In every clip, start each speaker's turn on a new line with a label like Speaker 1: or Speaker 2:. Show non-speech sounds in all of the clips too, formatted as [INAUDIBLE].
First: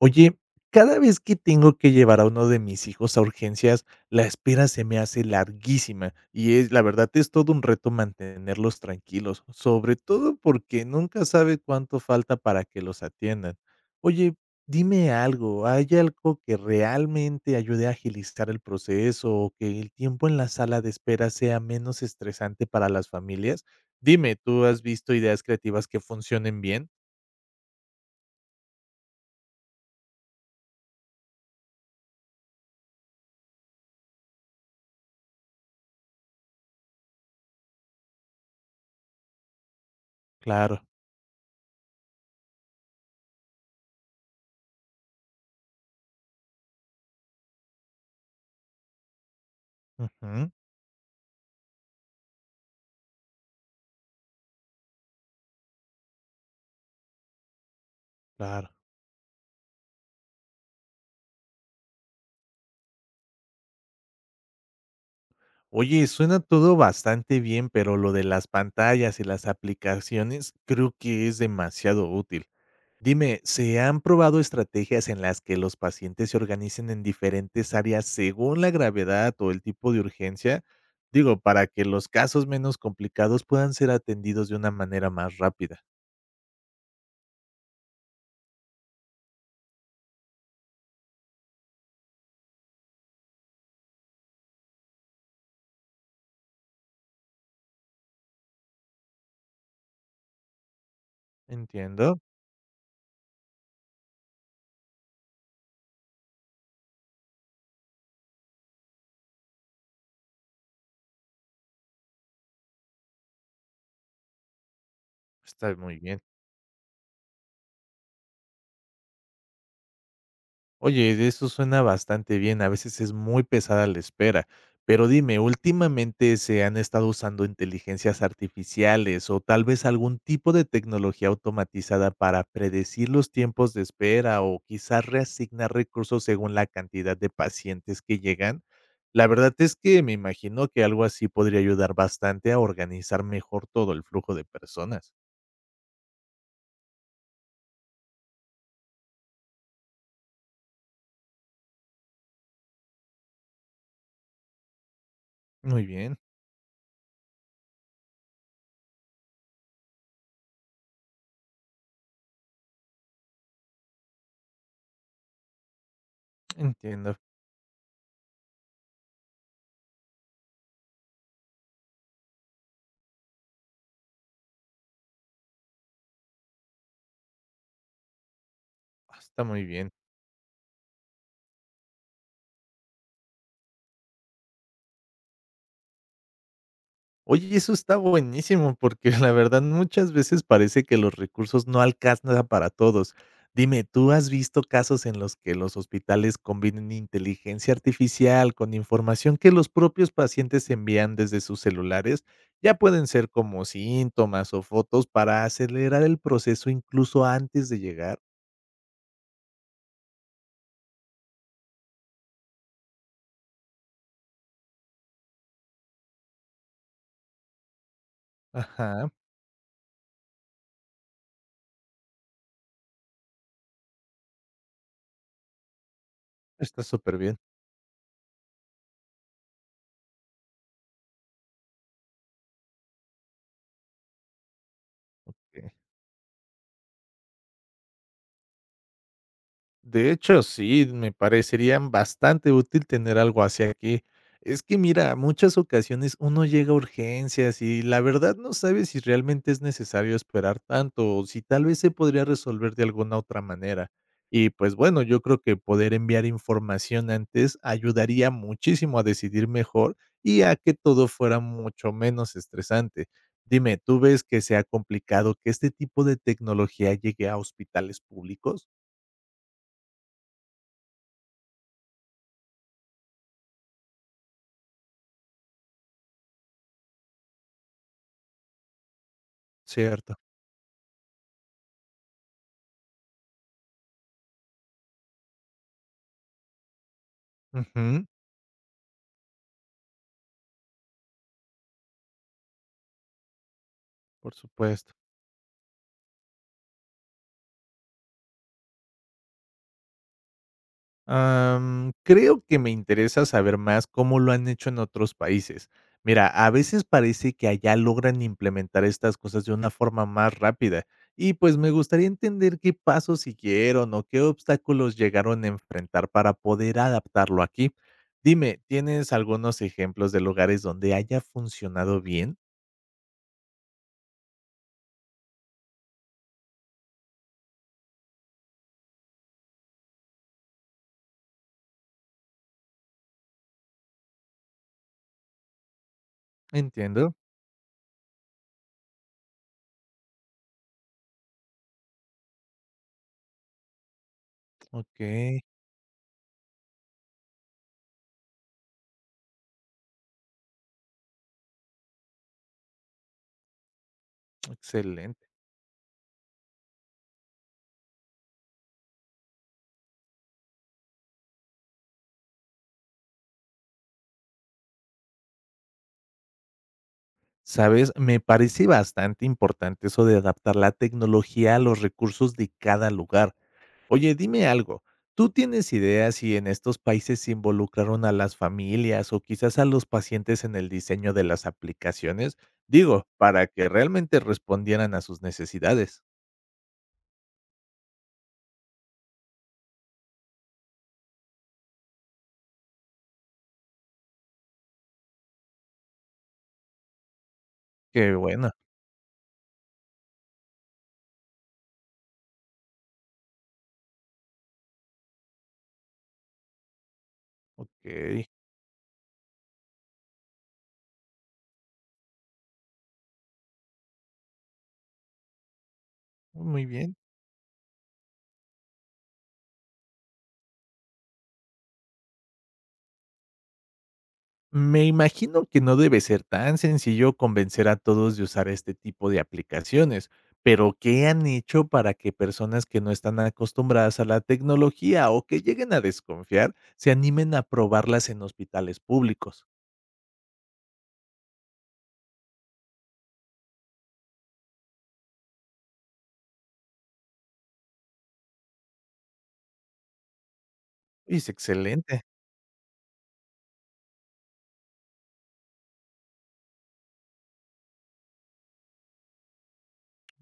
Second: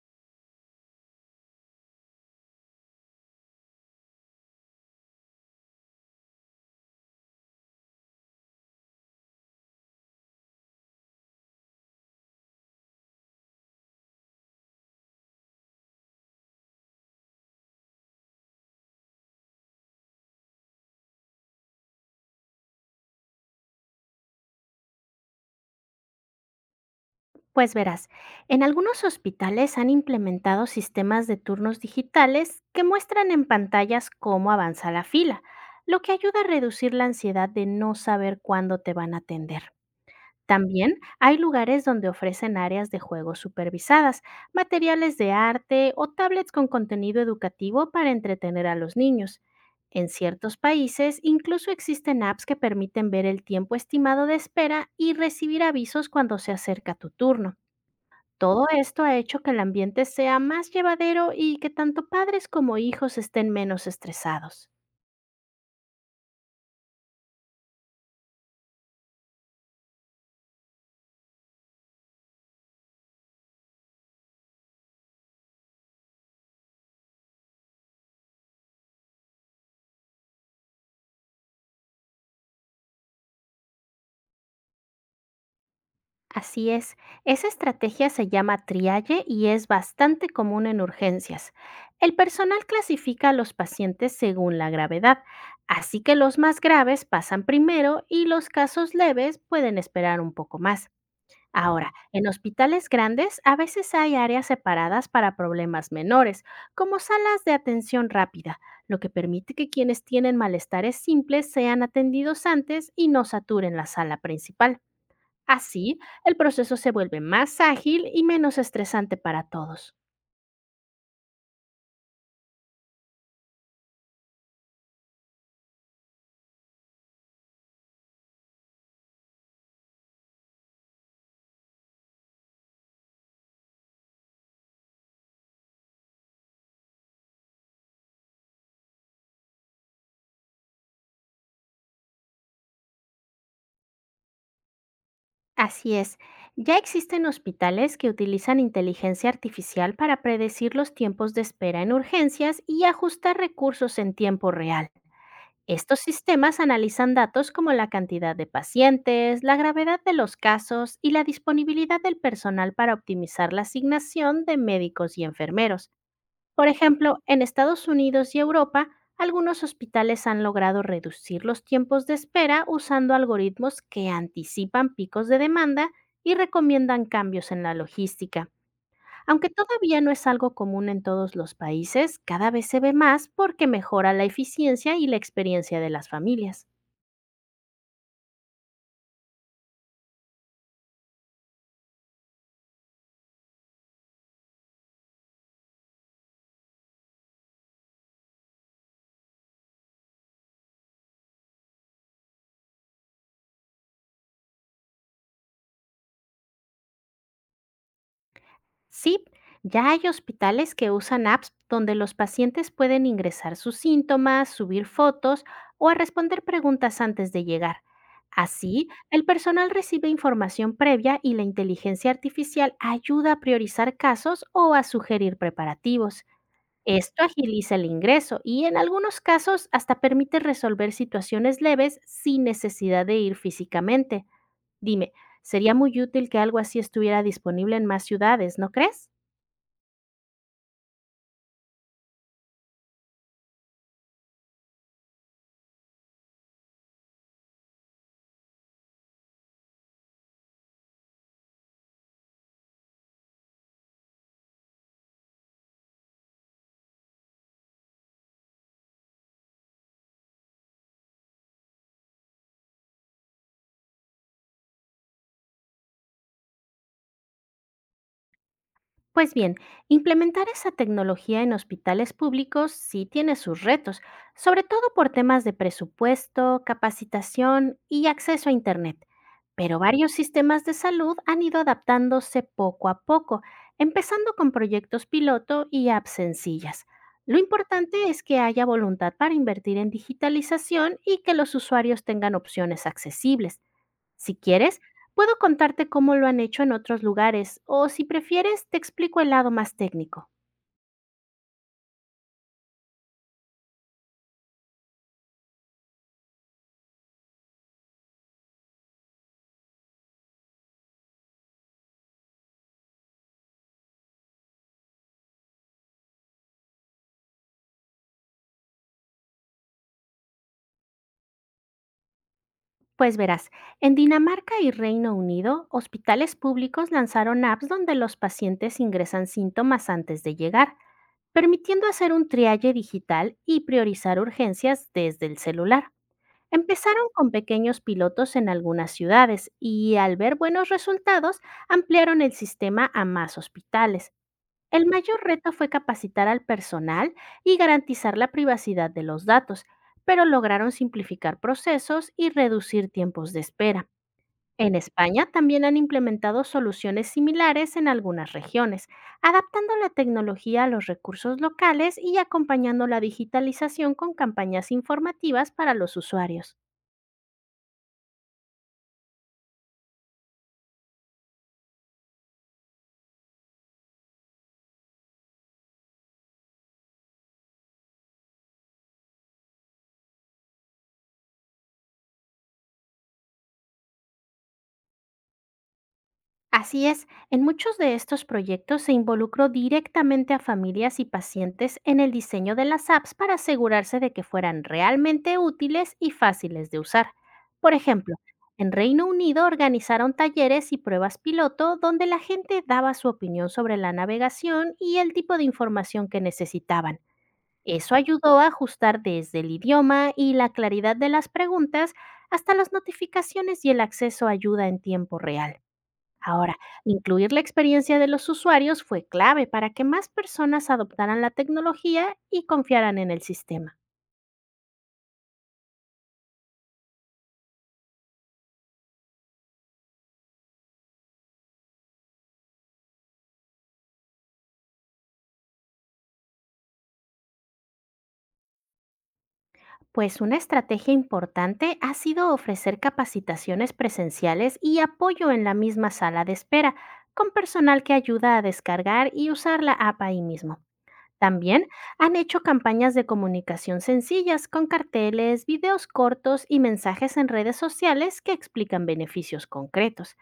Speaker 1: Oye, cada vez que tengo que llevar a uno de mis hijos a urgencias, la espera se me hace larguísima y la verdad es todo un reto mantenerlos tranquilos, sobre todo porque nunca sabe cuánto falta para que los atiendan. Oye, dime algo, ¿hay algo que realmente ayude a agilizar el proceso o que el tiempo en la sala de espera sea menos estresante para las familias? Dime, ¿tú has visto ideas creativas que funcionen bien?
Speaker 2: Pues verás, en algunos hospitales han implementado sistemas de turnos digitales que muestran en pantallas cómo avanza la fila, lo que ayuda a reducir la ansiedad de no saber cuándo te van a atender.
Speaker 1: Claro.
Speaker 2: También hay lugares donde ofrecen áreas de juegos supervisadas, materiales de arte o tablets con contenido educativo para entretener a los niños. En
Speaker 1: Ujú.
Speaker 2: ciertos países incluso existen apps que permiten ver el tiempo estimado de espera y recibir avisos cuando se acerca tu turno. Todo
Speaker 1: Claro.
Speaker 2: esto ha hecho que el ambiente sea más llevadero y que tanto padres como hijos estén menos estresados.
Speaker 1: Oye, suena todo bastante bien, pero lo de las pantallas y las aplicaciones creo que es demasiado útil. Dime, ¿se han probado estrategias en las que los pacientes se organicen en diferentes áreas según la gravedad o el tipo de urgencia? Digo, para que los casos menos complicados puedan ser atendidos de una manera más rápida.
Speaker 2: Así es, esa estrategia se llama triaje y es bastante común en urgencias. El personal clasifica a los pacientes según la gravedad, así que los más graves pasan primero y los casos leves pueden esperar un poco más. Ahora,
Speaker 1: Entiendo.
Speaker 2: en hospitales grandes a veces hay áreas separadas para problemas menores, como salas de atención rápida, lo que permite que quienes tienen malestares simples sean atendidos antes y no saturen la sala principal.
Speaker 1: Está muy
Speaker 2: Así,
Speaker 1: bien.
Speaker 2: el proceso se vuelve más ágil y menos estresante para todos.
Speaker 1: Oye, de eso suena bastante bien, a veces es muy pesada la espera. Pero dime, últimamente se han estado usando inteligencias artificiales o tal vez algún tipo de tecnología automatizada para predecir los tiempos de espera o quizás reasignar recursos según la cantidad de pacientes que llegan. La verdad es que me imagino que algo así podría ayudar bastante a organizar mejor todo el flujo de personas.
Speaker 2: Así es, ya existen hospitales que utilizan inteligencia artificial para predecir los tiempos de espera en urgencias y ajustar recursos en tiempo real.
Speaker 1: Muy
Speaker 2: Estos
Speaker 1: bien,
Speaker 2: sistemas analizan datos como la cantidad de pacientes, la gravedad de los casos y la disponibilidad del personal para optimizar la asignación de médicos y enfermeros. Por
Speaker 1: entiendo,
Speaker 2: ejemplo, en Estados Unidos y Europa, algunos hospitales han logrado reducir los tiempos de espera usando algoritmos que anticipan picos de demanda y recomiendan cambios en la logística.
Speaker 1: está
Speaker 2: Aunque
Speaker 1: muy bien.
Speaker 2: todavía no es algo común en todos los países, cada vez se ve más porque mejora la eficiencia y la experiencia de las familias.
Speaker 1: Oye, eso está buenísimo, porque la verdad muchas veces parece que los recursos no alcanzan para todos. Dime, ¿tú has visto casos en los que los hospitales combinen inteligencia artificial con información que los propios pacientes envían desde sus celulares? Ya pueden ser como síntomas o fotos para acelerar el proceso incluso antes de llegar.
Speaker 2: Sí, ya hay hospitales que usan apps donde los pacientes pueden ingresar sus síntomas, subir fotos o a responder preguntas antes de llegar. Así,
Speaker 1: Ajá,
Speaker 2: el personal recibe información previa y la inteligencia artificial ayuda a priorizar casos o a sugerir preparativos.
Speaker 1: está súper
Speaker 2: Esto
Speaker 1: bien.
Speaker 2: agiliza el ingreso y en algunos casos hasta permite resolver situaciones leves sin necesidad de ir físicamente. Dime, sería muy útil que algo así estuviera disponible en más ciudades, ¿no crees?
Speaker 1: De hecho, sí, me parecería bastante útil tener algo así aquí. Es que mira, muchas ocasiones uno llega a urgencias y la verdad no sabe si realmente es necesario esperar tanto o si tal vez se podría resolver de alguna otra manera. Y pues bueno, yo creo que poder enviar información antes ayudaría muchísimo a decidir mejor y a que todo fuera mucho menos estresante. Dime, ¿tú ves que sea complicado que este tipo de tecnología llegue a hospitales públicos?
Speaker 2: Pues bien, implementar esa tecnología en hospitales públicos sí tiene sus retos, sobre todo por temas de presupuesto, capacitación y acceso a Internet. Pero varios
Speaker 1: Cierto.
Speaker 2: sistemas de salud han ido adaptándose poco a poco, empezando con proyectos piloto y apps sencillas. Lo
Speaker 1: Ujú,
Speaker 2: importante es que haya voluntad para invertir en digitalización y que los usuarios tengan opciones accesibles.
Speaker 1: por
Speaker 2: Si quieres,
Speaker 1: supuesto.
Speaker 2: puedo contarte cómo lo han hecho en otros lugares o, si prefieres, te explico el lado más técnico.
Speaker 1: Creo que me interesa saber más cómo lo han hecho en otros países. Mira, a veces parece que allá logran implementar estas cosas de una forma más rápida y pues me gustaría entender qué pasos siguieron o qué obstáculos llegaron a enfrentar para poder adaptarlo aquí. Dime, ¿tienes algunos ejemplos de lugares donde haya funcionado bien?
Speaker 2: Pues verás, en Dinamarca y Reino Unido, hospitales públicos lanzaron apps donde los pacientes ingresan síntomas antes de llegar, permitiendo hacer un triaje digital y priorizar urgencias desde el celular. Empezaron
Speaker 1: Entiendo.
Speaker 2: con pequeños pilotos en algunas ciudades y, al ver buenos resultados, ampliaron el sistema a más hospitales. El
Speaker 1: Ok,
Speaker 2: mayor reto fue capacitar al personal y garantizar la privacidad de los datos, pero lograron simplificar procesos y reducir tiempos de espera. En
Speaker 1: excelente.
Speaker 2: España también han implementado soluciones similares en algunas regiones, adaptando la tecnología a los recursos locales y acompañando la digitalización con campañas informativas para los usuarios.
Speaker 1: ¿Sabes? Me parece bastante importante eso de adaptar la tecnología a los recursos de cada lugar. Oye, dime algo, ¿tú tienes ideas si en estos países se involucraron a las familias o quizás a los pacientes en el diseño de las aplicaciones? Digo, para que realmente respondieran a sus necesidades.
Speaker 2: Así es, en muchos de estos proyectos se involucró directamente a familias y pacientes en el diseño de las apps para asegurarse de que fueran realmente útiles y fáciles de usar. Por
Speaker 1: Qué
Speaker 2: ejemplo,
Speaker 1: bueno,
Speaker 2: en Reino Unido organizaron talleres y pruebas piloto donde la gente daba su opinión sobre la navegación y el tipo de información que necesitaban. Eso
Speaker 1: ok,
Speaker 2: ayudó a ajustar desde el idioma y la claridad de las preguntas hasta las notificaciones y el acceso a ayuda en tiempo real. Ahora,
Speaker 1: muy bien.
Speaker 2: incluir la experiencia de los usuarios fue clave para que más personas adoptaran la tecnología y confiaran en el sistema.
Speaker 1: Me imagino que no debe ser tan sencillo convencer a todos de usar este tipo de aplicaciones, pero ¿qué han hecho para que personas que no están acostumbradas a la tecnología o que lleguen a desconfiar se animen a probarlas en hospitales públicos?
Speaker 2: Pues una estrategia importante ha sido ofrecer capacitaciones presenciales y apoyo en la misma sala de espera, con personal que ayuda a descargar y usar la app ahí mismo.
Speaker 1: Es
Speaker 2: También
Speaker 1: excelente.
Speaker 2: han hecho campañas de comunicación sencillas con carteles, videos cortos y mensajes en redes sociales que explican beneficios concretos.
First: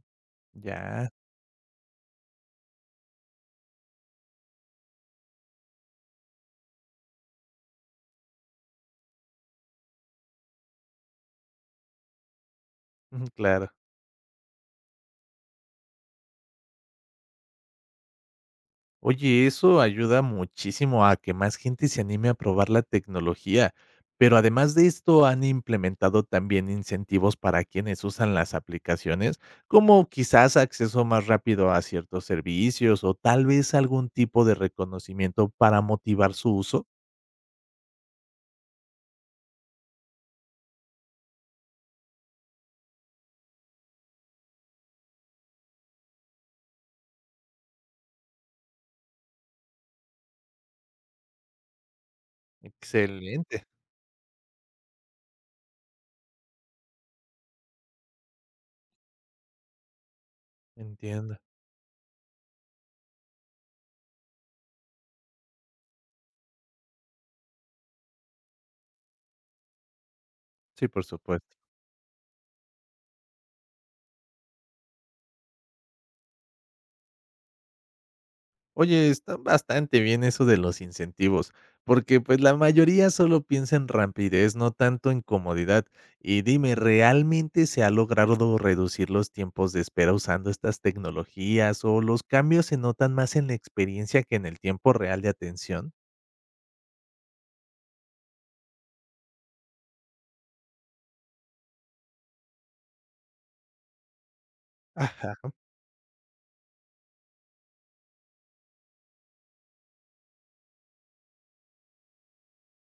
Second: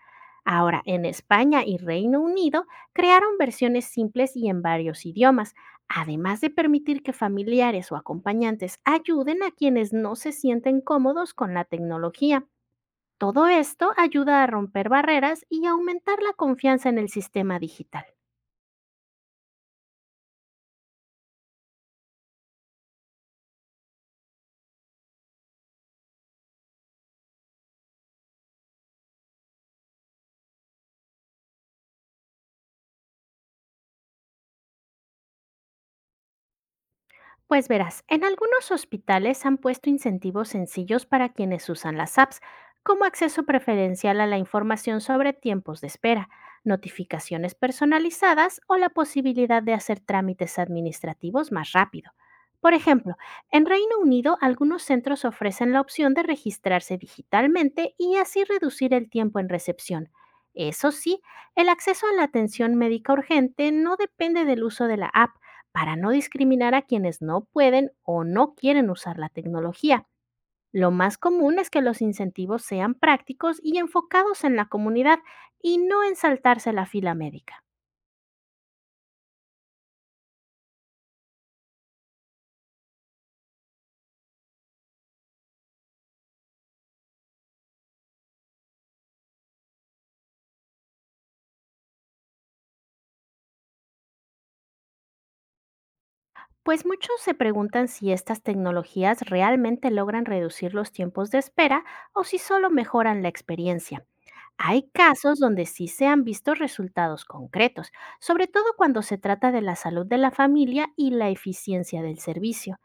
Speaker 2: Ahora, en
Speaker 1: Ya,
Speaker 2: España y Reino Unido crearon versiones simples y en varios idiomas, además de permitir que familiares o acompañantes ayuden a quienes no se sienten cómodos con la tecnología.
Speaker 1: [LAUGHS]
Speaker 2: Todo
Speaker 1: claro.
Speaker 2: esto ayuda a romper barreras y aumentar la confianza en el sistema digital.
Speaker 1: Oye, eso ayuda muchísimo a que más gente se anime a probar la tecnología, pero además de esto han implementado también incentivos para quienes usan las aplicaciones, como quizás acceso más rápido a ciertos servicios o tal vez algún tipo de reconocimiento para motivar su uso.
Speaker 2: Pues verás, en algunos hospitales han puesto incentivos sencillos para quienes usan las apps, como acceso preferencial a la información sobre tiempos de espera, notificaciones personalizadas o la posibilidad de hacer trámites administrativos más rápido. Por ejemplo,
Speaker 1: Excelente,
Speaker 2: en Reino Unido algunos centros ofrecen la opción de registrarse digitalmente y así reducir el tiempo en recepción. Eso sí,
Speaker 1: entiendo.
Speaker 2: el acceso a la atención médica urgente no depende del uso de la app, para no discriminar a quienes no pueden o no quieren usar la tecnología.
Speaker 1: Sí,
Speaker 2: Lo
Speaker 1: por
Speaker 2: más
Speaker 1: supuesto.
Speaker 2: común es que los incentivos sean prácticos y enfocados en la comunidad, y no en saltarse la fila médica.
Speaker 1: Oye, está bastante bien eso de los incentivos, porque pues la mayoría solo piensa en rapidez, no tanto en comodidad. Y dime, ¿realmente se ha logrado reducir los tiempos de espera usando estas tecnologías o los cambios se notan más en la experiencia que en el tiempo real de atención?
Speaker 2: Pues muchos se preguntan si estas tecnologías realmente logran reducir los tiempos de espera o si solo mejoran la experiencia. Hay
Speaker 1: Ajá.
Speaker 2: casos donde sí se han visto resultados concretos, sobre todo cuando se trata de la salud de la familia y la eficiencia del servicio.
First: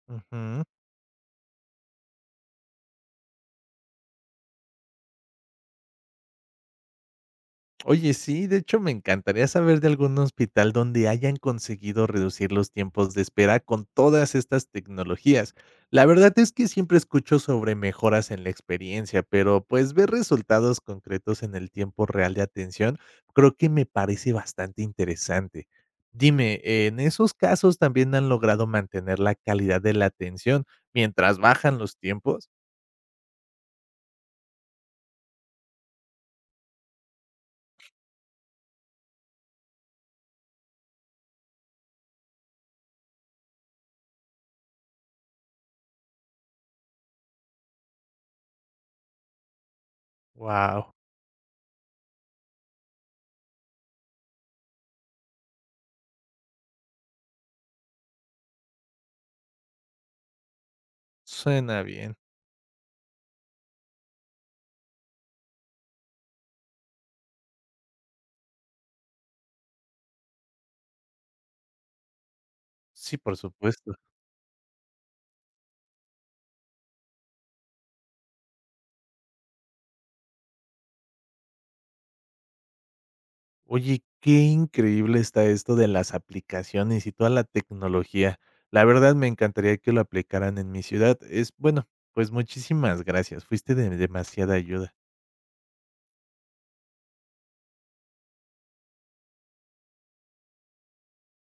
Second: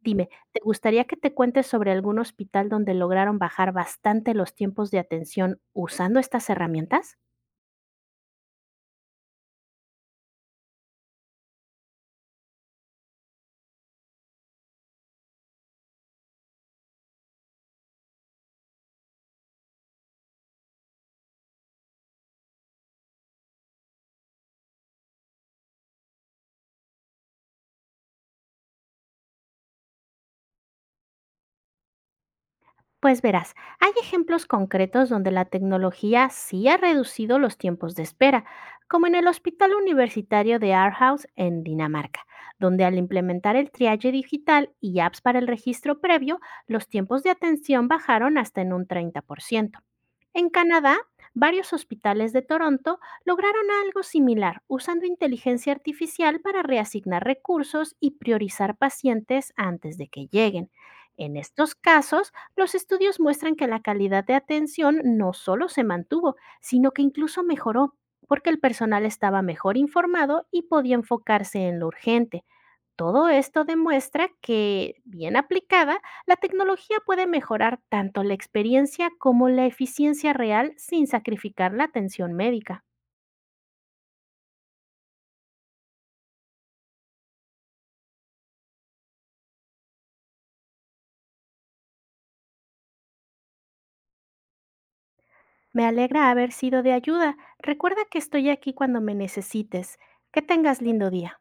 Speaker 2: Dime, ¿te
Speaker 1: Ujú.
Speaker 2: gustaría que te cuente sobre algún hospital donde lograron bajar bastante los tiempos de atención usando estas herramientas?
Speaker 1: Oye, sí, de hecho, me encantaría saber de algún hospital donde hayan conseguido reducir los tiempos de espera con todas estas tecnologías. La verdad es que siempre escucho sobre mejoras en la experiencia, pero pues ver resultados concretos en el tiempo real de atención creo que me parece bastante interesante. Dime, ¿en esos casos también han logrado mantener la calidad de la atención mientras bajan los tiempos?
Speaker 2: Pues verás, hay ejemplos concretos donde la tecnología sí ha reducido los tiempos de espera, como en el Hospital Universitario de Aarhus, en Dinamarca, donde, al implementar el triaje digital y apps para el registro previo, los tiempos de atención bajaron hasta en un 30%. En
Speaker 1: Wow,
Speaker 2: Canadá, varios hospitales de Toronto lograron algo similar usando inteligencia artificial para reasignar recursos y priorizar pacientes antes de que lleguen. En estos
Speaker 1: suena bien.
Speaker 2: casos, los estudios muestran que la calidad de atención no solo se mantuvo, sino que incluso mejoró, porque el personal estaba mejor informado y podía enfocarse en lo urgente.
Speaker 1: Sí,
Speaker 2: Todo
Speaker 1: por
Speaker 2: esto
Speaker 1: supuesto.
Speaker 2: demuestra que, bien aplicada, la tecnología puede mejorar tanto la experiencia como la eficiencia real sin sacrificar la atención médica.
Speaker 1: Oye, qué increíble está esto de las aplicaciones y toda la tecnología. La verdad me encantaría que lo aplicaran en mi ciudad. Es bueno, pues muchísimas gracias. Fuiste de demasiada ayuda.
Speaker 2: Me alegra haber sido de ayuda. Recuerda que estoy aquí cuando me necesites. Que tengas lindo día.